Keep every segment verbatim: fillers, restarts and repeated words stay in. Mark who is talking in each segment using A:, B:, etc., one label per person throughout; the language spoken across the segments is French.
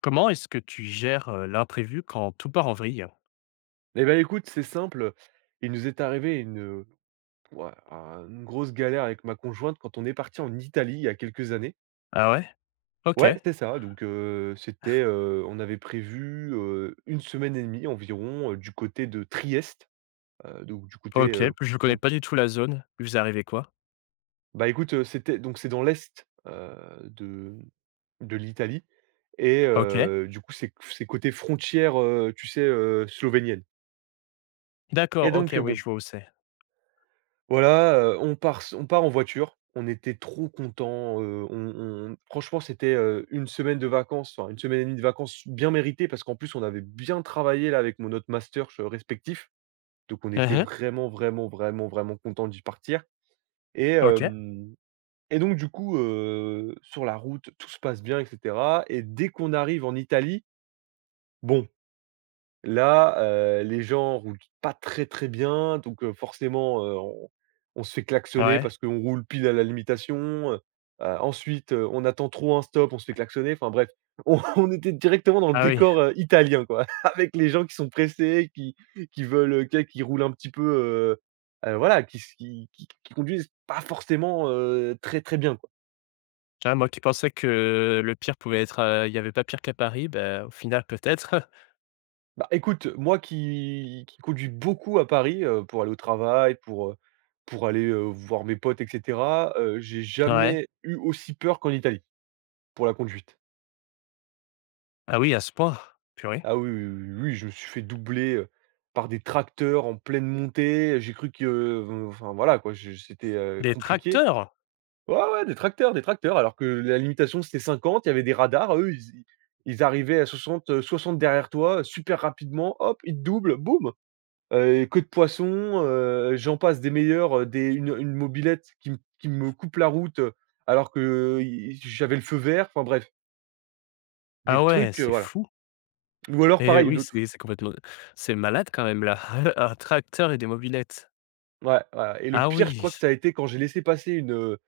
A: Comment est-ce que tu gères, heu, l'imprévu quand tout part en vrille?
B: Eh ben écoute, c'est simple, il nous est arrivé une, ouah, un une grosse galère avec ma conjointe quand on est parti en Italie il y a quelques années.
A: Ah ouais? OK,
B: Ouais, c'est ça, donc heu, c'était, heu, on avait prévu, heu, une semaine et demie environ, heu, du côté de Trieste, heu, donc du côté,
A: OK,
B: heu,
A: je connais
B: fron
A: pas du tout la zone. Vous arrivez quoi?
B: bah, écoute, heu, c'était donc c'est dans l'est, heu, de de l'Italie. Et
A: OK.
B: heu, du coup, c'est c'est côté frontière, heu, tu sais, heu, slovénienne et
A: D'accord, OK,
B: donc heu,
A: oui,
B: bon,
A: je vois où c'est.
B: voilà, heu, on part s on part en voiture, on était trop contents, heu, on on franchement, c'était, heu, une semaine de vacances, enfin une semaine et demie de vacances bien méritées parce qu'en plus, on avait bien travaillé là avec mon notre master ch respectif, donc on était
A: Mmh.
B: vraiment, vraiment, vraiment, vraiment contents d'y partir et
A: OK.
B: hem et donc du coup, heu, sur la route, tout se passe bien et cetera. Et dès qu'on arrive en Italie, bon, là, heu, les gens roulent pas très, très bien, donc heu, forcément, heu, on on se fait klaxonner
A: Ouais.
B: parce qu'on roule pile à la limitation, heu. Heu, ensuite, heu, on attend trop un stop, on se fait klaxonner, enfin bref, on on était directement dans le
A: Ah oui.
B: décor, heu, italien quoi, avec les gens qui sont pressés, qui qui veulent, heu, tu qui roulent un petit peu, heu heu, voilà, qui s qui qui qui conduisent pas forcément, heu, très, très bien. quoi.
A: Ah moi qui pensais que le pire pouvait être, heu, il n'y avait pas pire qu'à Paris, bah, au final peut-être.
B: Bah, écoute, moi qui qui conduis beaucoup à Paris, heu, pour aller au travail, pour, heu, pour aller, heu, voir mes potes et cetera, heu, j'ai
A: Ouais.
B: jamais eu aussi peur qu'en Italie, pour la conduite.
A: Ah oui, à ce point? Purée.
B: Ah oui, oui, oui, oui, je me suis fait doubler, heu, par des tracteurs en pleine montée, j'ai cru que, heu, enfin voilà quoi, je c'était, heu,
A: Des
B: compliqué.
A: tracteurs?
B: Ouais, ouais, des tracteurs, des tracteurs, alors que la limitation c'était cinquante, il y avait des radars, eux ils ils arrivaient à soixante, heu, soixante derrière toi, super rapidement, hop, ils te doublent, boum! Heu, queue de poisson, heu, j'en passe des meilleurs, heu, des une une mobilette qui m qui me coupe la route, heu, alors que i j'avais le feu vert, enfin bref,
A: Ah
B: des
A: ouais,
B: trucs, heu,
A: c'est
B: voilà.
A: fou.
B: Ou alors
A: et
B: pareil,
A: oui,
B: une autre,
A: c'est c'est complètement, c'est malade quand même là. Un tracteur et des mobylettes.
B: ouais, voilà. Et le
A: Ah
B: pire, je
A: oui.
B: crois que ça a été quand j'ai laissé passer une, heu,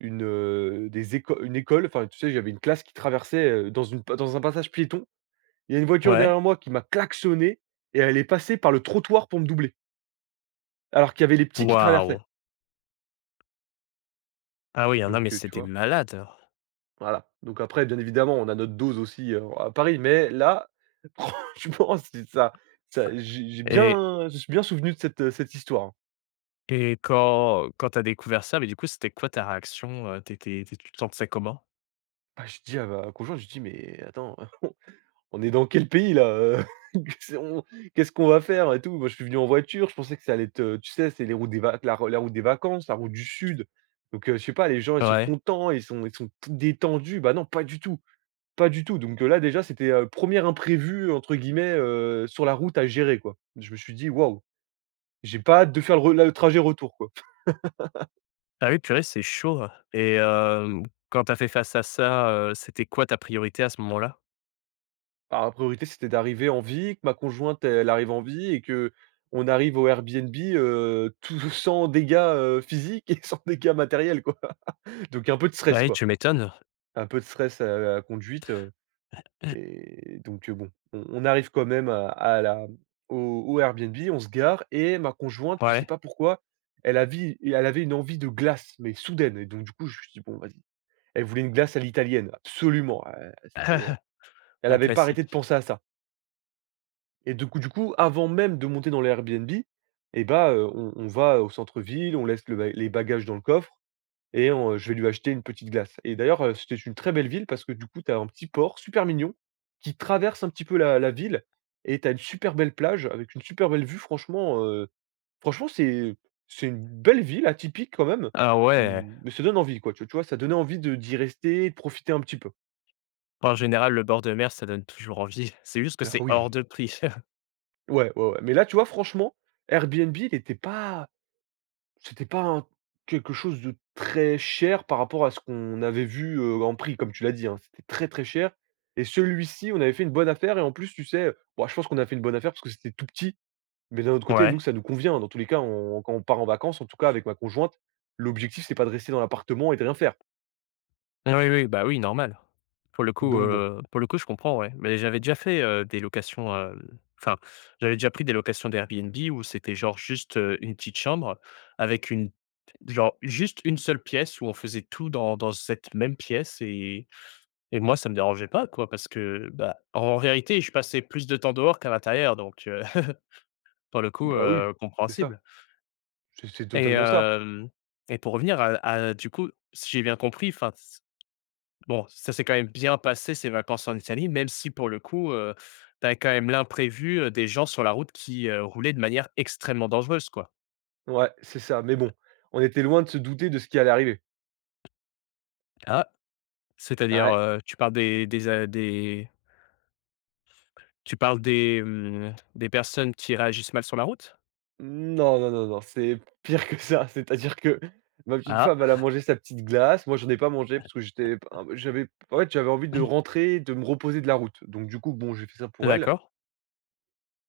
B: une, heu, des éco une école, enfin tu sais, j'avais une classe qui traversait, heu, dans une pa dans un passage piéton. Il y a une voiture
A: Ouais.
B: derrière moi qui m'a klaxonné et elle est passée par le trottoir pour me doubler, alors qu'il y avait les petits qui traversaient.
A: Waouh! Ah oui, ah non, mais
B: Donc, heu, tu
A: c'était
B: vois?
A: malade.
B: Voilà, donc après, bien évidemment, on a notre dose aussi, heu, à Paris, mais là, franchement, c'est ça ça j'ai j'ai
A: et
B: bien je me suis bien souvenu de cette, heu, cette histoire, hein.
A: et quand quand t'as découvert ça, mais du coup, c'était quoi ta réaction, heu? T'étais étais tu tu te sentais comment?
B: Ah, j'ai à ma conjointe, je dis: «Mais attends, on est dans quel pays là, heu? Qu'est-ce on qu'est-ce qu'on va faire et tout?» Moi, je suis venu en voiture, je pensais que ça allait être, heu, tu sais, c'est les routes des vac la la route des vacances, la route du sud, donc heu, je sais pas, les gens, ils sont
A: Ouais.
B: contents, ils sont ils sont détendus, bah non, pas du tout. Pas du tout, donc heu, là déjà c'était, heu, un «imprévu» entre guillemets, heu, sur la route à gérer quoi. Je me suis dit: «Waouh, j'ai pas hâte de faire le re le trajet retour quoi».
A: Ah oui, purée, c'est chaud, hein. Et hem, quand t'as fait face à ça, heu, c'était quoi ta priorité à ce moment-là?
B: Alors la priorité c'était d'arriver en vie, que ma conjointe elle arrive en vie et que on arrive au Airbnb, heu, tout sans dégâts, heu, physiques et sans dégâts matériels quoi. Donc un peu de
A: Ah
B: stress
A: oui,
B: quoi,
A: tu m'étonnes.
B: un peu de stress à la conduite. Et donc, heu, bon, on on arrive quand même à à la au au Airbnb, on se gare et ma conjointe, je sais
A: Ouais.
B: pas pourquoi, elle a et elle avait une envie de glace, mais soudaine, et donc du coup, je me suis dit: «Bon, vas-y». Elle voulait une glace à l'italienne, absolument, heu, c'était, elle
A: Un
B: avait pas arrêté de
A: classique.
B: penser à ça. Et du coup du coup, avant même de monter dans l'Airbnb, Airbnb et bah, on on va au centre-ville, on laisse le ba les bagages dans le coffre et on, je vais lui acheter une petite glace. Et d'ailleurs, heu, c'était une très belle ville parce que du coup, tu as un petit port super mignon qui traverse un petit peu la la ville et tu as une super belle plage avec une super belle vue, franchement, heu, franchement c'est c'est une belle ville atypique quand même.
A: Ah
B: Mmh.
A: ouais.
B: mmh, mais ça donne envie quoi, tu tu vois? Ça donnait envie de d'y rester, de profiter un petit peu.
A: En général, le bord de mer, ça donne toujours envie. C'est juste que
B: Ah
A: c'est
B: oui!
A: hors de prix.
B: Ouais, ouais, ouais, mais là, tu vois? Franchement, Airbnb il était pas C'était pas un quelque chose de très cher par rapport à ce qu'on avait vu, heu, en prix, comme tu l'as dit, hein. C'était très, très cher et celui-ci, on avait fait une bonne affaire. Et en plus, tu sais, bon, je pense qu'on a fait une bonne affaire parce que c'était tout petit, mais d'un autre côté, nous,
A: Ouais.
B: ça nous convient. Dans tous les cas, on quand on part en vacances, en tout cas avec ma conjointe, l'objectif, c'est pas de rester dans l'appartement et de rien faire.
A: Oui, oui, bah oui, normal. Pour le coup,
B: Donc bon,
A: heu, pour le coup, je comprends, ouais. Mais j'avais déjà fait, heu, des locations, hem, enfin, j'avais déjà pris des locations d'Airbnb où c'était genre juste, heu, une petite chambre avec une, genre juste une seule pièce où on faisait tout dans dans cette même pièce. et et moi, ça me dérangeait pas, quoi, parce que, bah, en réalité, je passais plus de temps dehors qu'à l'intérieur, donc heu, pour le coup,
B: bah, oui,
A: heu,
B: c'est ça,
A: compréhensible.
B: c'est c'est
A: Et
B: totalement ça.
A: hem, et pour revenir à à du coup, si j'ai bien compris, enfin, bon, ça s'est quand même bien passé ces vacances en Italie, même si pour le coup, heu, tu quand même l'imprévu, heu, des gens sur la route qui, heu, roulaient de manière extrêmement dangereuse, quoi.
B: Ouais, c'est ça, mais bon, on était loin de se douter de ce qui allait arriver.
A: Ah! C'est-à-dire,
B: Ouais.
A: heu, tu parles des des a des tu parles des, mmh, des personnes qui réagissent mal sur la route?
B: Non, non, non, non, c'est pire que ça. C'est-à-dire que ma petite
A: Ah!
B: femme, elle a mangé sa petite glace. Moi, j'en ai pas mangé parce que j'étais p un j'avais en fait, j'avais envie de rentrer, de me reposer de la route. Donc du coup, bon, j'ai fait ça pour elle.
A: D'accord,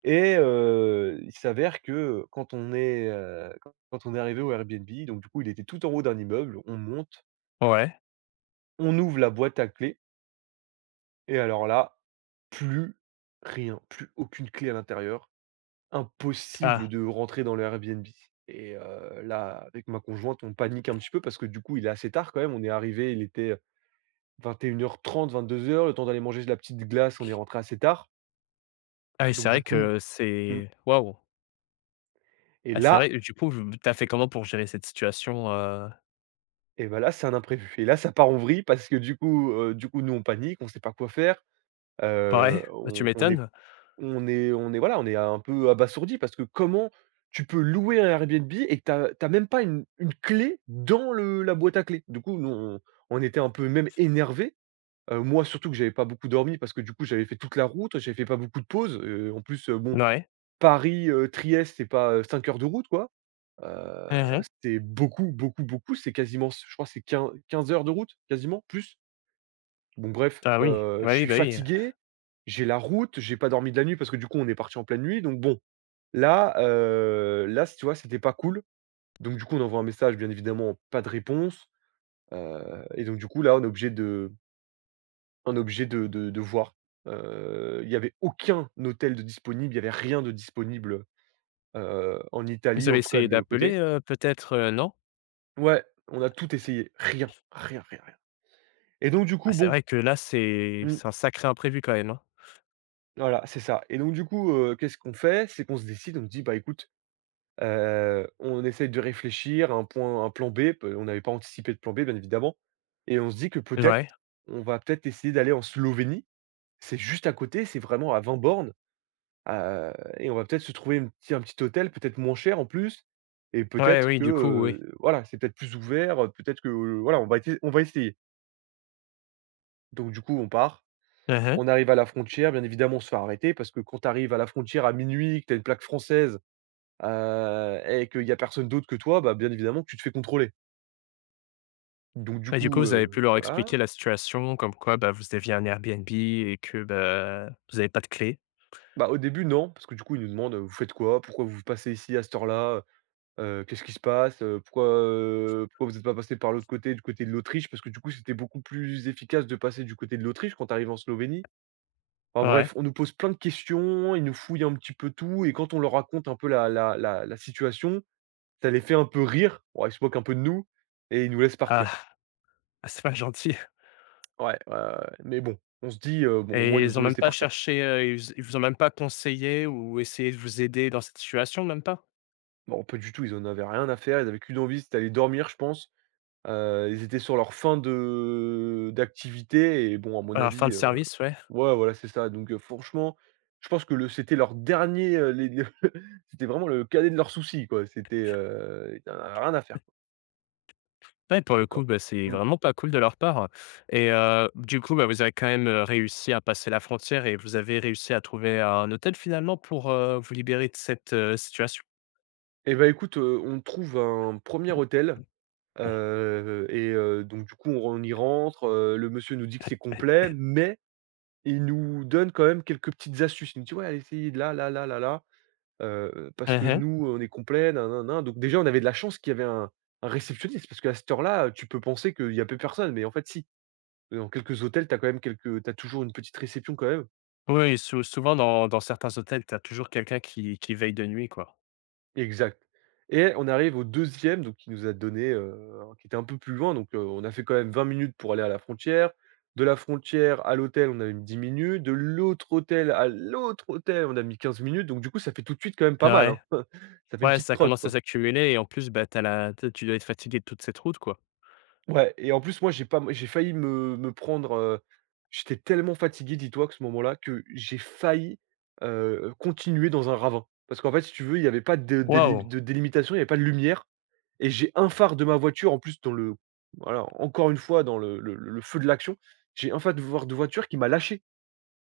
B: Et heu, il s'avère que quand on est, heu, quand quand on est arrivé au Airbnb, donc du coup, il était tout en haut d'un immeuble. On monte,
A: ouais.
B: on ouvre la boîte à clés et alors là, plus rien, plus aucune clé à l'intérieur. Impossible
A: Ah!
B: de rentrer dans le Airbnb. Et heu, là, avec ma conjointe, on panique un petit peu parce que du coup, il est assez tard quand même. On est arrivé, il était vingt et une heures trente, vingt deux heures. Le temps d'aller manger de la petite glace, on est rentré assez tard.
A: Ah oui, c'est
B: Donc du
A: vrai
B: coup,
A: que
B: mmh
A: c'est waouh!
B: et
A: Ah, c'est vrai,
B: là,
A: du coup, v tu as fait comment pour gérer cette situation, heu?
B: et ben là, c'est un imprévu. Et là, ça part en vrille parce que du coup, heu, du coup, nous, on panique, on sait pas quoi faire, heu,
A: Ouais, bah, tu
B: on on
A: m'étonnes.
B: on est, on est, voilà, on est un peu abasourdi parce que comment tu peux louer un Airbnb et que tu as même pas une une clé dans le la boîte à clés? Du coup, nous, on on était un peu même énervés, heu, moi surtout que j'avais pas beaucoup dormi parce que du coup, j'avais fait toute la route, j'avais fait pas beaucoup de pauses, heu, en plus, heu, bon,
A: Ouais.
B: Paris, heu, Trieste, c'est pas, heu, cinq heures de route quoi, heu,
A: Mmh.
B: c'était beaucoup, beaucoup, beaucoup, c'est quasiment, je crois que c'est quinze 15 heures de route, quasiment, plus. Bon bref,
A: Ah oui,
B: heu,
A: bah
B: je
A: oui,
B: suis
A: bah oui.
B: fatigué, j'ai la route, j'ai pas dormi de la nuit parce que du coup on est parti en pleine nuit, donc bon, là, heu, là c tu vois, c'était pas cool. Donc du coup, on envoie un message, bien évidemment, pas de réponse. Heu et donc du coup, là, on est obligé de on est obligé de de de voir. Heu, il y n'y avait aucun hôtel de disponible, il y avait rien de disponible, heu, en
A: Vous
B: Italie
A: avez
B: en tout cas
A: essayé
B: de le
A: d'appeler,
B: côté.
A: heu, peut-être, heu, non?
B: Ouais, on a tout essayé, rien, rien, rien, rien. Et donc du
A: Ah,
B: coup
A: c'est
B: bon,
A: vrai que là, c'est
B: mmh,
A: c'est un sacré imprévu quand même, hein?
B: voilà c'est ça. Et donc du coup, heu, qu'est-ce qu'on fait? C'est qu'on se décide, on se dit: «Bah écoute». Heu, on essaye de réfléchir à un point un plan B, pe on n'avait pas anticipé de plan B, bien évidemment. Et on se dit que peut-être,
A: Ouais.
B: on va peut-être essayer d'aller en Slovénie. C'est juste à côté, c'est vraiment à vingt bornes, heu et on va peut-être se trouver une petit un petit hôtel, peut-être moins cher en plus. Et
A: Ouais,
B: peut-être
A: oui,
B: que,
A: du coup, oui.
B: heu, voilà, c'est peut-être plus ouvert, heu, peut-être que, euh, voilà, on va essayer on va essayer. Donc du coup, on part,
A: Mmh mh.
B: on arrive à la frontière, bien évidemment, on se fait arrêter parce que quand tu arrives à la frontière à minuit, que tu as une plaque française, heu et qu'il y a personne d'autre que toi, bah, bien évidemment que tu te fais contrôler. Donc du
A: Et du coup,
B: coup,
A: vous avez pu
B: heu,
A: leur
B: voilà.
A: expliquer la situation comme quoi, bah, vous aviez un Airbnb et que, bah, vous avez pas de clé?
B: Bah, au début, non, parce que du coup, ils nous demandent: «Vous faites quoi? Pourquoi vous passez ici à cette heure-là? Heu, qu'est-ce qui se passe? Heu, pourquoi, heu, pourquoi vous n'êtes pas passé par l'autre côté, du côté de l'Autriche?» Parce que du coup, c'était beaucoup plus efficace de passer du côté de l'Autriche quand tu arrives en Slovénie. Enfin bref,
A: Ouais.
B: on nous pose plein de questions, ils nous fouillent un petit peu tout et quand on leur raconte un peu la la la la situation, ça les fait un peu rire. Bon, ils se moquent un peu de nous et ils nous laissent partir.
A: Ah, c'est pas gentil.
B: Ouais, ouais, ouais, ouais, mais bon, on se dit: «Heu, bon, au moins,
A: Et
B: ils
A: ils
B: nous
A: ont
B: ont
A: même
B: laissé
A: pas
B: partir».
A: cherché, heu, ils ils vous ont même pas conseillé ou essayé de vous aider dans cette situation, même pas?
B: Non, pas du tout, ils en avaient rien à faire, ils avaient qu'une envie, c'était aller dormir, je pense. Heu, ils étaient sur leur fin de d'activité et bon, à mon
A: Un fin
B: avis,
A: de
B: heu,
A: service, ouais.
B: ouais, voilà, c'est ça. Donc, heu, franchement, je pense que le c'était leur dernier, heu, les le c'était vraiment le cadet de leurs soucis, quoi. C'était, heu, ils en avaient rien à faire, quoi,
A: Ouais, pour le
B: le
A: coup,
B: camp.
A: bah, c'est
B: Mmh.
A: vraiment pas cool de leur part. Et heu, du coup, bah, vous avez quand même, heu, réussi à passer la frontière et vous avez réussi à trouver un hôtel finalement pour, heu, vous libérer de cette, heu, situation?
B: Et ben écoute, heu, on trouve un premier hôtel, heu et heu, donc du coup, on on y rentre, heu, le monsieur nous dit que c'est complet, mais il nous donne quand même quelques petites astuces. Il nous dit: «Ouais, allez, essayez de là, là, là, là, là». Heu, parce que
A: Mmh.
B: nous, on est complet, nin-nin-nin. Donc déjà, on avait de la chance qu'il y avait un un réceptionniste parce qu'à cette heure-là, tu peux penser qu'il y a plus personne, mais en fait si. Dans quelques hôtels, tu as quand même quelques t'as toujours une petite réception quand même.
A: Oui, sou souvent dans dans certains hôtels, tu as toujours quelqu'un qui qui veille de nuit, quoi.
B: Exact. Et on arrive au deuxième donc qui nous a donné, heu, qui était un peu plus loin, donc heu, on a fait quand même vingt minutes pour aller à la frontière. De la frontière à l'hôtel, on a mis dix minutes. De l'autre hôtel à l'autre hôtel, on a mis quinze minutes. Donc du coup, ça fait tout de suite quand même pas mal,
A: Ouais,
B: hein. Ça fait une
A: ouais,
B: petite
A: ça
B: trotte,
A: commence à
B: quoi.
A: s'accumuler et en plus, bah, t'as la tu tu dois être fatigué de toute cette route, quoi.
B: Ouais, et en plus, moi, j'ai pas j'ai failli me me prendre, heu, j'étais tellement fatigué dis-toi que ce moment-là que j'ai failli, heu, continuer dans un ravin. Parce qu'en fait, si tu veux, il y avait pas de délim
A: Waouh!
B: de délimitation, il y avait pas de lumière et j'ai un phare de ma voiture en plus dans le voilà, encore une fois dans le le le feu de l'action, j'ai un phare de voir de voiture qui m'a lâché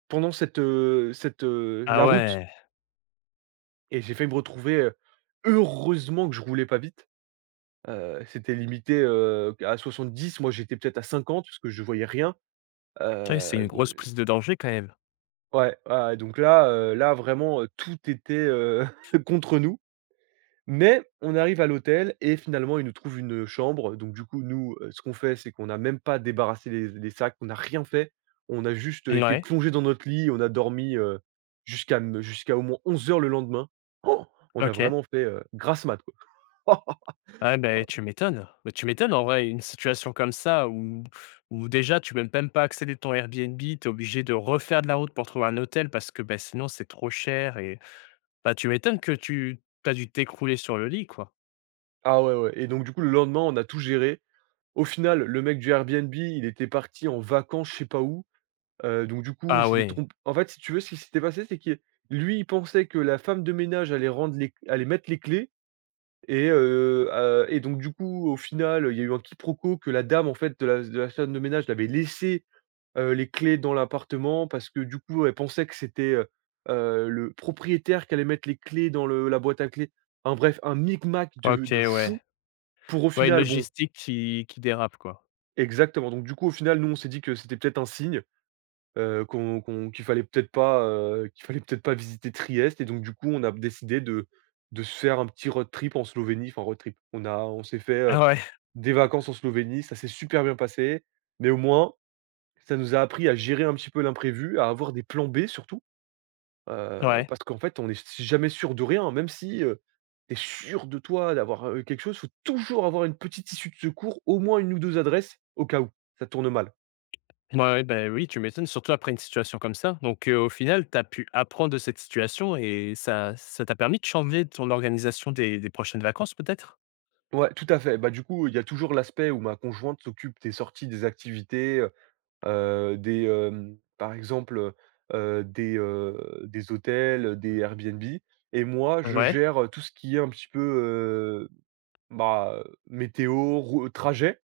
B: pendant cette, heu cette, heu
A: Ah
B: la route.
A: ouais,
B: Et j'ai failli me retrouver, heu, heureusement que je roulais pas vite, heu, c'était limité, heu, à soixante-dix, moi j'étais peut-être à cinquante parce que je voyais rien.
A: purée, c'est une
B: Heu,
A: grosse prise
B: de
A: de danger quand même.
B: Ouais, ouais, donc là, heu, là vraiment, heu, tout était, heu, contre nous. Mais on arrive à l'hôtel et finalement, ils nous trouvent une chambre. Donc du coup, nous, heu, ce qu'on fait, c'est qu'on n'a même pas débarrassé les les sacs, on n'a rien fait. On a juste, heu, été
A: Ouais.
B: plongés dans notre lit, on a dormi, heu, jusqu'à m jusqu'à au moins onze heures le lendemain. Oh, on a
A: OK.
B: vraiment fait, heu, grasse mat, quoi.
A: Ah ben tu m'étonnes. Bah, tu m'étonnes en vrai, une situation comme ça où où déjà tu peux même pas accéder de ton Airbnb, tu es obligé de refaire de la route pour trouver un hôtel parce que, ben sinon c'est trop cher. Et bah, tu m'étonnes que tu tu as dû t'écrouler sur le lit, quoi.
B: Ah ouais, ouais, et donc du coup, le lendemain, on a tout géré. Au final, le mec du Airbnb, il était parti en vacances je sais pas où. Heu, donc du coup, il
A: Ah
B: s'était
A: ouais,
B: trompé. En fait, si tu veux, ce qui s'était passé, c'est que lui, il pensait que la femme de ménage allait rendre les allait mettre les clés, et heu heu et donc du coup, au final, il y a eu un quiproquo que la dame, en fait, de la de la femme de ménage l'avait laissé, heu, les clés dans l'appartement parce que du coup, elle pensait que c'était, heu heu, le propriétaire qui allait mettre les clés dans le la boîte à clés. Enfin bref, un micmac de
A: OK,
B: de fou
A: ouais.
B: pour au
A: Ouais, une
B: final bon,
A: logistique qui qui dérape, quoi.
B: exactement. Donc du coup, au final, nous, on s'est dit que c'était peut-être un signe. Heu, qu'on qu'on qu'il fallait peut-être pas, heu, qu'il fallait peut-être pas visiter Trieste, et donc du coup, on a décidé de de se faire un petit road trip en Slovénie, enfin road trip. On a on s'est fait,
A: Ah
B: heu,
A: ouais,
B: des vacances en Slovénie, ça s'est super bien passé, mais au moins, ça nous a appris à gérer un petit peu l'imprévu, à avoir des plans B surtout, heu,
A: ouais.
B: parce qu'en fait, on est si jamais sûr de rien, même si, heu, tu sûr de toi, d'avoir, heu, quelque chose, faut toujours avoir une petite issue de secours, au moins une ou deux adresses au cas où ça tourne mal.
A: Ouais, ouais, bah, oui, tu m'étonnes, surtout après une situation comme ça. Donc heu, au final, tu as pu apprendre de cette situation et ça ça t'a permis de changer ton organisation des des prochaines vacances peut-être?
B: Ouais, tout à fait. Bah, du coup, il y a toujours l'aspect où ma conjointe s'occupe des sorties, des activités, heu des, hem, par exemple, heu des, heu, des hôtels, des Airbnb, et moi, je
A: Ouais.
B: gère tout ce qui est un petit peu, heu, bah, météo, rou trajet,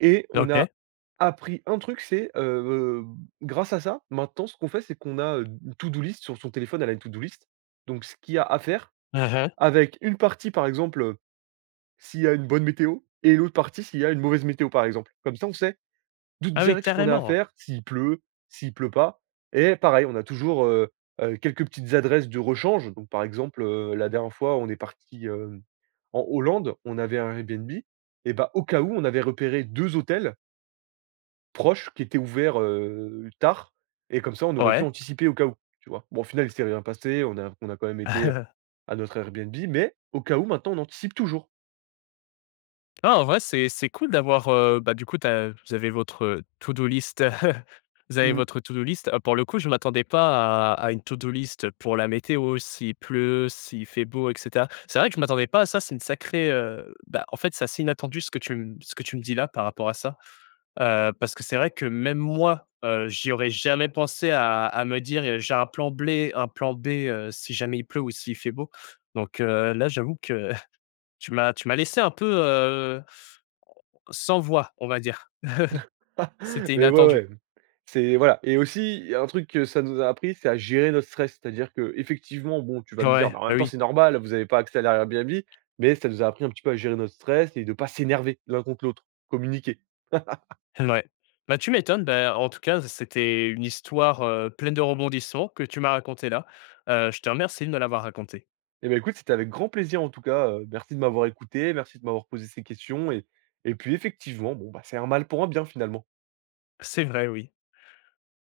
B: et on a
A: OK.
B: appris un truc, c'est, heu, grâce à ça, maintenant, ce qu'on fait, c'est qu'on a, heu, une to do list sur son téléphone, elle a une to do list, donc ce qu'il y a à faire
A: Mmh mh.
B: avec une partie, par exemple, s'il y a une bonne météo, et l'autre partie s'il y a une mauvaise météo, par exemple. Comme ça, on sait d'où
A: Ah oui,
B: direct ce qu'on a à
A: carrément!
B: faire, s'il pleut, s'il pleut pas, et pareil, on a toujours, heu heu, quelques petites adresses de rechange. Donc par exemple, heu, la dernière fois, on est parti, hem, en Hollande, on avait un Airbnb, et bah, au cas où, on avait repéré deux hôtels proches qui étaient ouverts, heu, tard, et comme ça, on aurait pu
A: Ouais.
B: anticiper au cas où, tu vois? Bon, au final, il s'est rien passé, on a on a quand même été à notre Airbnb, mais au cas où, maintenant, on anticipe toujours.
A: Non, en vrai, c'est c'est cool d'avoir, heu, bah, du coup, tu as vous avez votre, heu, to-do list. Vous avez
B: Mmh.
A: votre to-do list. Ah, pour le coup, je m'attendais pas à à une to-do list pour la météo, s'il pleut, s'il fait beau et cetera. C'est vrai que je m'attendais pas à ça, c'est une sacrée, heu, bah, en fait, c'est assez inattendu ce que tu m ce que tu me dis là, par rapport à ça. Heu, parce que c'est vrai que même moi, heu, j'y aurais jamais pensé à à me dire, heu: «J'ai un plan B, un plan B, heu, si jamais il pleut ou s'il fait beau». Donc heu, là, j'avoue que tu m'as tu m'as laissé un peu, heu, sans voix, on va dire. C'était
B: Mais ouais,
A: inattendu.
B: ouais. C'est voilà, et aussi, il y a un truc que ça nous a appris, c'est à gérer notre stress. C'est-à-dire que effectivement bon, tu vas me dire:
A: Ouais,
B: «Mais en
A: bah,
B: même temps,
A: oui,
B: c'est normal, vous n'avez pas accès à l'Airbnb», mais ça nous a appris un petit peu à gérer notre stress et de pas s'énerver l'un contre l'autre, communiquer.
A: ouais. Bah, tu m'étonnes, bah, en tout cas, c'était une histoire, heu, pleine de rebondissements que tu m'as racontée là. Heu, je te remercie de me l'avoir racontée.
B: Et ben, écoute, c'était avec grand plaisir en tout cas, heu, merci de m'avoir écouté, merci de m'avoir posé ces questions, et et puis effectivement, bon, bah, c'est un mal pour un bien finalement.
A: C'est vrai, oui.